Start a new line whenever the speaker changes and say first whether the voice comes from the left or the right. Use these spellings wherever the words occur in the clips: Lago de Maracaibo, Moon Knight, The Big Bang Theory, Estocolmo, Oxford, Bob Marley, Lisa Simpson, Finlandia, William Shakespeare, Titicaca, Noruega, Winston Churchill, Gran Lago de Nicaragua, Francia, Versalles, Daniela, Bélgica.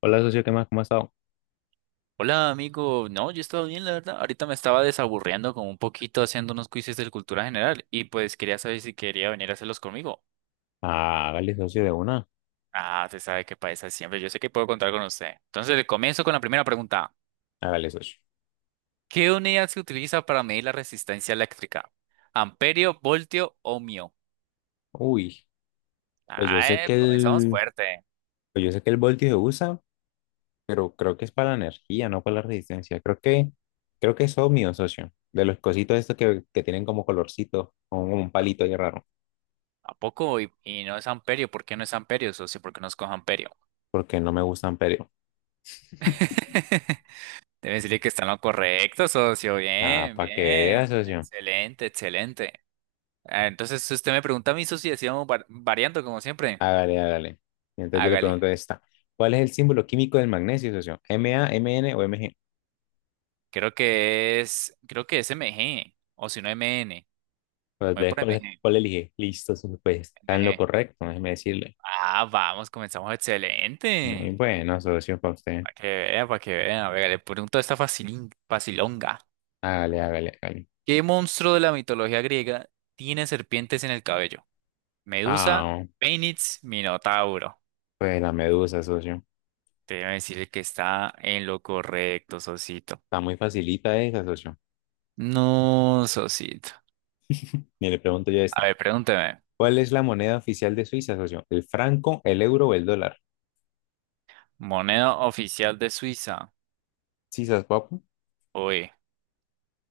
left: Hola, socio, ¿qué más? ¿Cómo ha estado?
right: Hola amigo, no, yo he estado bien, la verdad. Ahorita me estaba desaburriendo como un poquito haciendo unos quizzes de cultura general y pues quería saber si quería venir a hacerlos conmigo.
left: Ah, hágale socio de una,
right: Ah, se sabe que para esa siempre, yo sé que puedo contar con usted. Entonces le comienzo con la primera pregunta.
left: hágale socio.
right: ¿Qué unidad se utiliza para medir la resistencia eléctrica? ¿Amperio, voltio, ohmio?
left: Uy, pues yo sé
right: Ah,
left: que
right: comenzamos
left: el,
right: fuerte.
left: pues yo sé que el voltio se usa, pero creo que es para la energía, no para la resistencia. Creo que es ohmio, socio. De los cositos estos que tienen como colorcito, como un palito ahí raro,
right: ¿A poco? Y no es amperio, ¿por qué no es amperio, socio? ¿Por qué no escojo amperio?
left: porque no me gustan, pero.
right: Debe decirle que está en lo correcto, socio.
left: Ah,
right: Bien,
left: para que vea,
right: bien.
left: socio.
right: Excelente, excelente. Ah, entonces, si usted me pregunta a mí, socio, y así vamos variando como siempre.
left: Hágale, hágale. Y entonces yo le pregunto
right: Hágale.
left: esta. ¿Cuál es el símbolo químico del magnesio, socio? ¿M A, M N o MG?
right: Creo que es MG, o si no MN.
left: Pues,
right: Voy por
left: ¿cuál,
right: MG,
left: cuál elige? Listo, socio, pues está en lo
right: MG.
left: correcto, déjeme decirle.
right: Ah, vamos, comenzamos
left: Y
right: excelente.
left: bueno, socio, para usted.
right: Para que vea, para que vea. Venga, le pregunto esta facilín, facilonga.
left: Hágale, hágale, hágale.
right: ¿Qué monstruo de la mitología griega tiene serpientes en el cabello? Medusa,
left: Ah,
right: Fénix, Minotauro.
left: pues la medusa, socio.
right: Debe decirle que está en lo correcto, Sosito.
left: Está muy facilita esa, socio.
right: No, Sosito.
left: Ni le pregunto yo
right: A
left: esta.
right: ver, pregúnteme.
left: ¿Cuál es la moneda oficial de Suiza, socio? ¿El franco, el euro o el dólar?
right: Moneda oficial de Suiza.
left: Sí, sas papu.
right: Oye,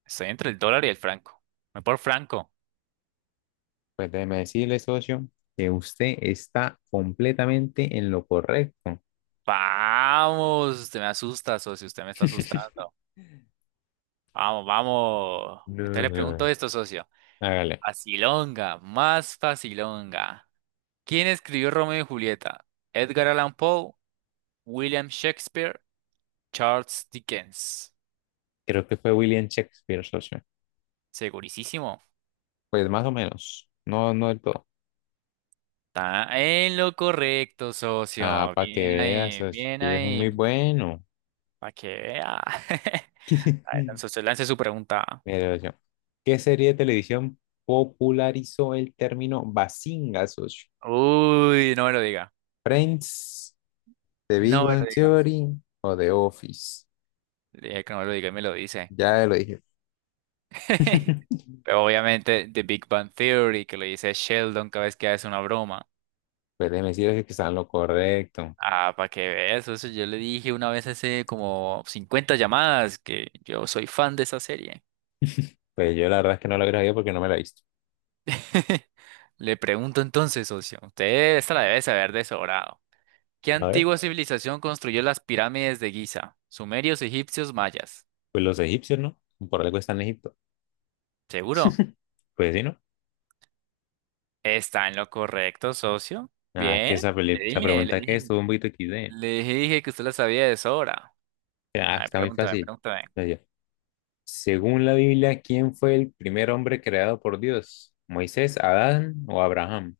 right: estoy entre el dólar y el franco. Me por franco.
left: Pues déjeme decirle, socio, que usted está completamente en lo correcto.
right: Vamos, usted me asusta, socio. Usted me está asustando. Vamos, vamos. Entonces
left: No,
right: le pregunto
left: no,
right: esto, socio.
left: hágale.
right: Facilonga, más facilonga. ¿Quién escribió Romeo y Julieta? Edgar Allan Poe, William Shakespeare, Charles Dickens.
left: Creo que fue William Shakespeare, socio.
right: Segurísimo.
left: Pues más o menos. No, no del todo.
right: Está en lo correcto,
left: Ah,
right: socio.
left: para que
right: Bien
left: veas,
right: ahí,
left: socio,
right: bien
left: que yo soy muy
right: ahí.
left: bueno.
right: Para que vea. A ver, socio, lance su pregunta.
left: Mira, yo. ¿Qué serie de televisión popularizó el término Bazinga, socio?
right: Uy, no me lo diga.
left: ¿Friends, The Big
right: No me
left: Bang
right: lo diga.
left: Theory o The Office?
right: Le dije que no me lo diga y me lo dice.
left: Ya lo dije.
right: Pero obviamente, The Big Bang Theory, que lo dice Sheldon cada vez que hace una broma.
left: Pues déjeme decirles que están lo correcto.
right: Ah, para que veas eso. Yo le dije una vez hace como 50 llamadas que yo soy fan de esa serie.
left: Pues yo la verdad es que no lo habría sabido porque no me la he visto.
right: Le pregunto entonces, socio. Usted esta la debe saber de sobrado. ¿Qué
left: A ver,
right: antigua civilización construyó las pirámides de Giza? Sumerios, egipcios, mayas.
left: pues los egipcios, ¿no? Por algo están en Egipto.
right: ¿Seguro?
left: Pues sí, ¿no?
right: Está en lo correcto, socio.
left: Ah, que
right: Bien. Le
left: esa
right: dije, le
left: pregunta que
right: dije,
left: estuvo un poquito XD.
right: le dije que usted la sabía de sobra. A
left: Ah,
right: ver,
left: está muy
right: pregúntame,
left: fácil.
right: pregúntame.
left: Entonces yo, Según la Biblia, ¿quién fue el primer hombre creado por Dios? ¿Moisés, Adán o Abraham?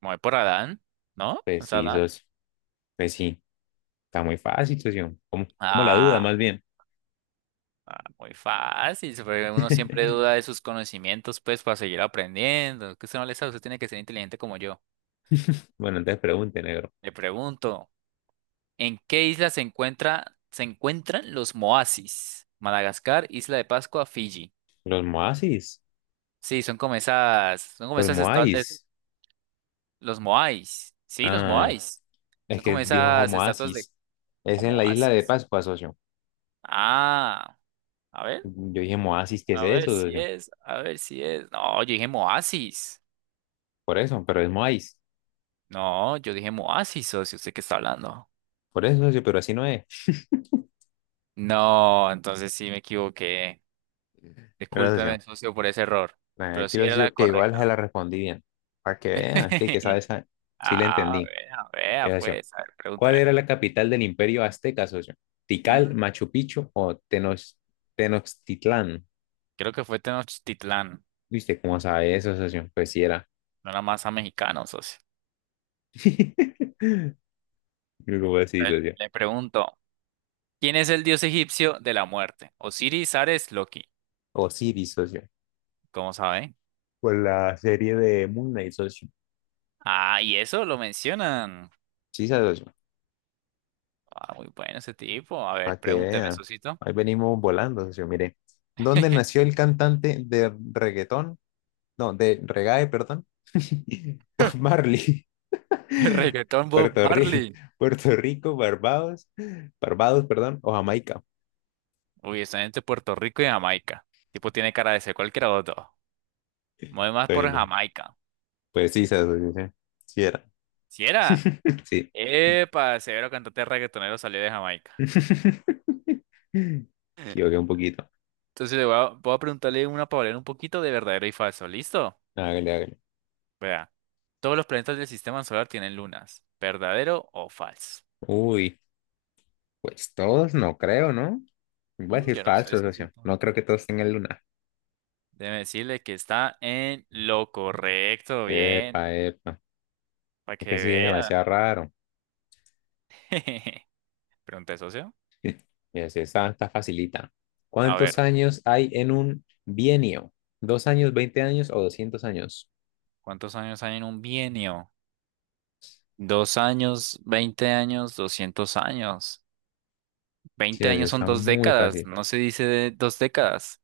right: Me voy por Adán, ¿no?
left: Pues
right: ¿Es
left: sí,
right: Adán?
left: socio. Pues sí, está muy fácil, socio. Como la duda,
right: Ah,
left: más bien.
right: ah, muy fácil. Uno siempre duda de sus conocimientos, pues, para seguir aprendiendo. Que usted no le sabe, usted tiene que ser inteligente como yo.
left: Bueno, entonces pregunte, negro.
right: Le pregunto. ¿En qué isla se encuentran los Moasis? Madagascar, Isla de Pascua, Fiji.
left: ¿Los Moasis?
right: Sí, son como esas, son como
left: ¿Los
right: esas estatuas,
left: Moais?
right: los Moais. Sí, los
left: Ah,
right: Moais.
left: es
right: Son
left: que
right: como
left: dijo
right: esas estatuas de
left: Moasis. Es
right: o
left: en la isla de
right: Moasis.
left: Pascua, socio.
right: Ah, a ver,
left: Yo dije Moasis, ¿qué es
right: a ver
left: eso,
right: si
left: socio?
right: es, a ver si es. No, yo dije Moasis.
left: Por eso, pero es Moais.
right: No, yo dije Moasis, socio, ¿usted qué está hablando?
left: Por eso, socio, pero así no es.
right: No, entonces sí me equivoqué.
left: ¿Verdad,
right: Discúlpeme,
left: socio?
right: socio, por ese error, pero
left: Aquí
right: sí
left: lo
right: era la
left: socio, que igual se
right: correcta.
left: la respondí bien. Para que vean, que sabe, sabe. Sí le
right: Ah,
left: entendí.
right: vea, vea,
left: Esa, socio.
right: pues, a ver,
left: ¿Cuál
right: pregúntame.
left: era la capital del imperio azteca, socio?
right: ¿Mm?
left: ¿Tikal, Machu Picchu o Tenochtitlán?
right: Creo que fue Tenochtitlán,
left: ¿Y usted cómo sabe eso, socio? Pues sí era.
right: no la masa mexicana, socio.
left: ¿Cómo así,
right: Le,
left: socio?
right: le pregunto, ¿quién es el dios egipcio de la muerte? Osiris, Ares, Loki.
left: Osiris, socio.
right: ¿Cómo sabe?
left: Por la serie de Moon Knight, socio.
right: Ah, y eso lo mencionan.
left: Sí, socio.
right: Ah, muy bueno ese tipo. A ver,
left: Para que
right: pregúnteme,
left: vea.
right: socito.
left: Ahí venimos volando, socio. Mire. ¿Dónde nació el cantante de reggaetón? No, de reggae, perdón. Bob Marley.
right: El reggaetón Bob
left: Puerto Rico,
right: Marley.
left: Puerto Rico, Barbados, perdón, o Jamaica.
right: Uy, está entre Puerto Rico y Jamaica. Tipo tiene cara de ser cualquiera de los dos. Mueve más por
left: Pues,
right: Jamaica.
left: pues sí, se dice. Sí era.
right: ¿Si era?
left: Sí.
right: Epa, severo cantante reggaetonero salió de Jamaica.
left: Equivoqué un poquito.
right: Entonces voy a preguntarle una palabra un poquito de verdadero y falso. ¿Listo?
left: Hágale, hágale.
right: Vea. Todos los planetas del sistema solar tienen lunas. ¿Verdadero o falso?
left: Uy, pues todos no creo, ¿no? Voy a decir
right: Yo no sé
left: falso,
right: eso. Sí,
left: socio. No
right: no.
left: creo que todos tengan luna.
right: Déjeme decirle que está en lo correcto. Bien.
left: Epa, epa.
right: Para
left: Es
right: que
left: que sí es
right: vea.
left: demasiado raro.
right: Pregunta, socio.
left: Mira, si esta está facilita.
right: A
left: ¿Cuántos
right: ver,
left: años hay en un bienio? ¿2 años, 20 años o 200 años?
right: ¿cuántos años hay en un bienio? 2 años, 20 años, 200 años.
left: Sí,
right: Veinte
left: socio,
right: años son
left: está
right: dos
left: muy
right: décadas.
left: fácil.
right: No se dice de 2 décadas.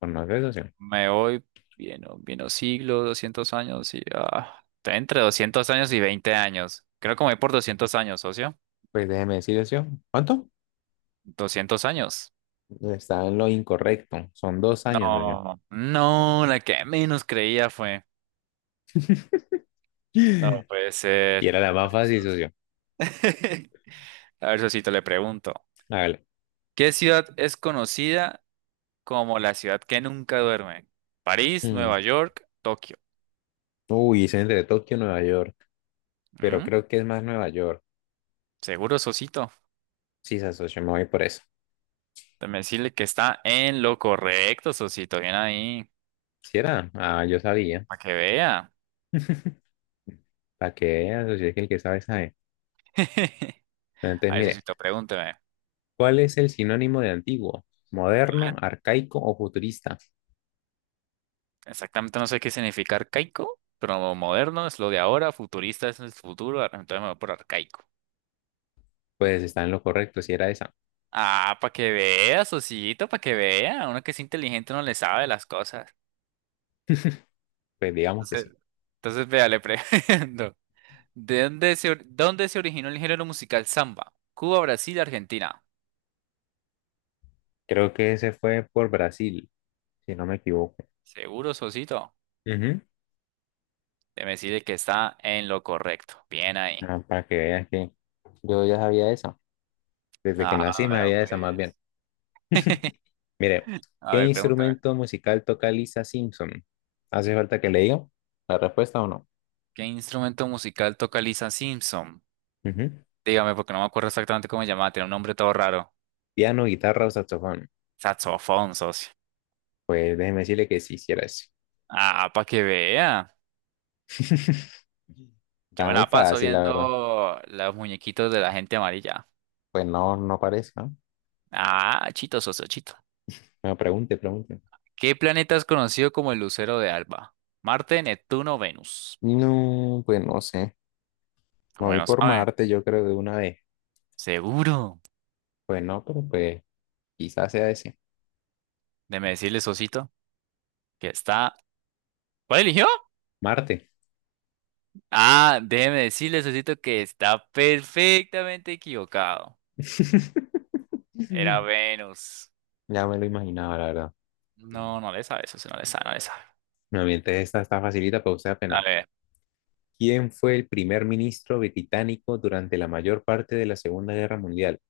left: ¿Conoce, socio?
right: Me voy, bien, o bien o siglo, 200 años y está entre 200 años y 20 años. Creo que me voy por 200 años, socio.
left: Pues déjeme decirle, socio. ¿Cuánto?
right: 200 años.
left: Está en lo incorrecto. Son 2 años, socio.
right: No, no, la que menos creía fue. No puede ser.
left: Y era la
right: A
left: más
right: ver,
left: fácil, socio.
right: A ver, socito, le pregunto.
left: Hágale.
right: ¿Qué ciudad es conocida como la ciudad que nunca duerme? París,
left: Mm.
right: Nueva York, Tokio.
left: Uy, es entre Tokio y Nueva York. Pero
right: ¿Mm?
left: creo que es más Nueva York.
right: Seguro, socito.
left: Sí, se socio, me voy por eso.
right: Déjame decirle que está en lo correcto, socito. Bien ahí.
left: ¿Sí era? Ah, yo sabía.
right: Para que vea.
left: Para que vea, socio, es que el que sabe, sabe. Entonces,
right: A eso sí
left: mire,
right: te pregúnteme. A
left: ¿cuál es el sinónimo de antiguo? ¿Moderno,
right: ver,
left: arcaico o futurista?
right: exactamente no sé qué significa arcaico, pero moderno es lo de ahora, futurista es el futuro, entonces me voy por arcaico.
left: Pues está en lo correcto, si era esa.
right: Ah, para que vea, Sosito, para que vea. Uno que es inteligente no le sabe las cosas.
left: Pues digamos que
right: Entonces,
left: sí.
right: entonces vea, le pregunto. ¿De dónde se originó el género musical samba? Cuba, Brasil, Argentina.
left: Creo que ese fue por Brasil, si no me equivoco.
right: Seguro, Sosito.
left: Ujú.
right: Debe decirle que está en lo correcto. Bien ahí.
left: Ah, para que veas que yo ya sabía eso. Desde que
right: Ah,
left: nací me
right: vea,
left: había esa más bien.
right: pues.
left: Mire,
right: A
left: ¿qué
right: ver, pregúntame.
left: instrumento musical toca Lisa Simpson? ¿Hace falta que le diga la respuesta o no?
right: ¿Qué instrumento musical toca Lisa Simpson?
left: Ujú.
right: Dígame, porque no me acuerdo exactamente cómo se llamaba, tiene un nombre todo raro.
left: ¿Piano, guitarra o saxofón?
right: Saxofón, socio.
left: Pues déjeme decirle que sí hiciera eso.
right: Ah, para que vea. Yo
left: Está
right: me
left: muy
right: la paso
left: fácil, la verdad.
right: viendo los muñequitos de la gente amarilla.
left: Pues no, no parece, ¿no?
right: Ah, chito, socio, chito.
left: Bueno, pregunte, pregunte.
right: ¿Qué planeta es conocido como el lucero de Alba? Marte, Neptuno, Venus.
left: No, pues no sé. Me
right: Como que
left: voy
right: no
left: por
right: saben.
left: Marte, yo creo, de una vez.
right: Seguro.
left: Pues no, pero pues quizás sea ese.
right: Déjeme decirle, socito, que está. ¿Cuál eligió?
left: Marte.
right: Ah, déjeme decirle, socito, que está perfectamente equivocado.
left: Ya
right: Era Venus.
left: me lo imaginaba, la verdad.
right: No, no le sabe, eso sí no le sabe, no le sabe.
left: No, mientras esta está facilita, pero usted
right: A
left: apenas.
right: ver.
left: ¿Quién fue el primer ministro británico durante la mayor parte de la Segunda Guerra Mundial?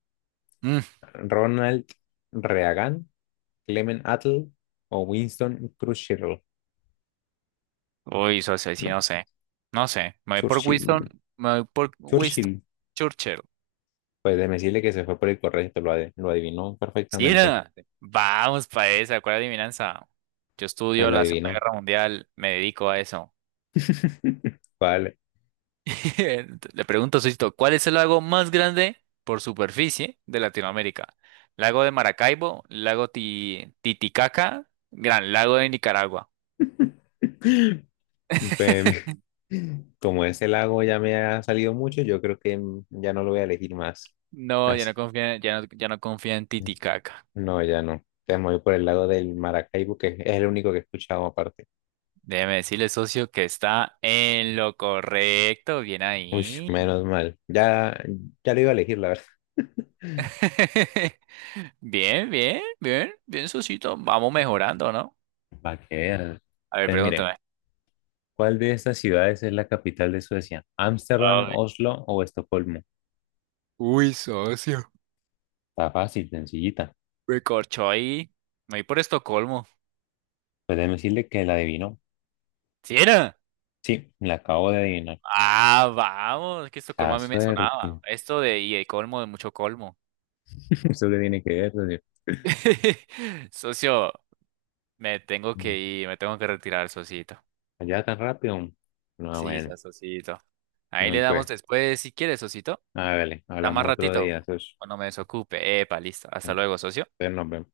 right: Mm.
left: ¿Ronald Reagan, Clement Attlee o Winston Churchill?
right: Uy, eso sí,
left: ¿No?
right: no sé. No sé. Me voy por Winston.
left: Churchill.
right: Me voy por Winston
left: Churchill.
right: Churchill.
left: Pues déjeme decirle que se fue por el correcto, lo adivinó
right: ¿Sí
left: perfectamente.
right: era? Vamos para esa. ¿Cuál adivinanza? Yo
left: Pues
right: estudio
left: lo
right: la Segunda
left: adivinó.
right: Guerra Mundial. Me dedico a eso.
left: Vale.
right: Le pregunto, Sosito, ¿cuál es el lago más grande por superficie de Latinoamérica? ¿Lago de Maracaibo? ¿Lago Titicaca? ¿Gran Lago de Nicaragua?
left: Pues, como ese lago ya me ha salido mucho, yo creo que ya no lo voy a elegir más.
right: No, ya
left: Así.
right: no confía, ya no confía en Titicaca.
left: No, ya no. Te voy por el lado del Maracaibo, que es el único que he escuchado aparte.
right: Déjeme decirle, socio, que está en lo correcto. Bien
left: Uy,
right: ahí.
left: menos mal. Ya, ya, lo iba a elegir, la verdad.
right: Bien, bien, bien, bien, socito. Vamos mejorando, ¿no?
left: Para que veas.
right: A ver,
left: Entonces, mire,
right: pregúntame.
left: ¿cuál de estas ciudades es la capital de Suecia? ¿Ámsterdam,
right: Ay.
left: Oslo o Estocolmo?
right: Uy, socio.
left: Está fácil, sencillita.
right: Me corchó ahí. Me voy por Estocolmo.
left: Pues déjeme decirle que la adivinó.
right: ¿Sí era?
left: Sí, la acabo de adivinar.
right: Ah, vamos. Es que Estocolmo
left: La
right: a mí me
left: suerte.
right: sonaba. Esto de y el colmo de mucho colmo.
left: ¿Eso qué tiene que ver, socio?
right: Socio, me tengo que ir. Me tengo que retirar, socito.
left: Allá tan rápido. No,
right: Sí,
left: bueno,
right: socito. Ahí le
left: bueno,
right: damos
left: pues,
right: después si quieres, socito.
left: hágale,
right: Está más
left: hablamos otro
right: ratito
left: día, socio.
right: cuando me desocupe. Epa, listo. Hasta
left: Entonces
right: luego, socio.
left: nos vemos.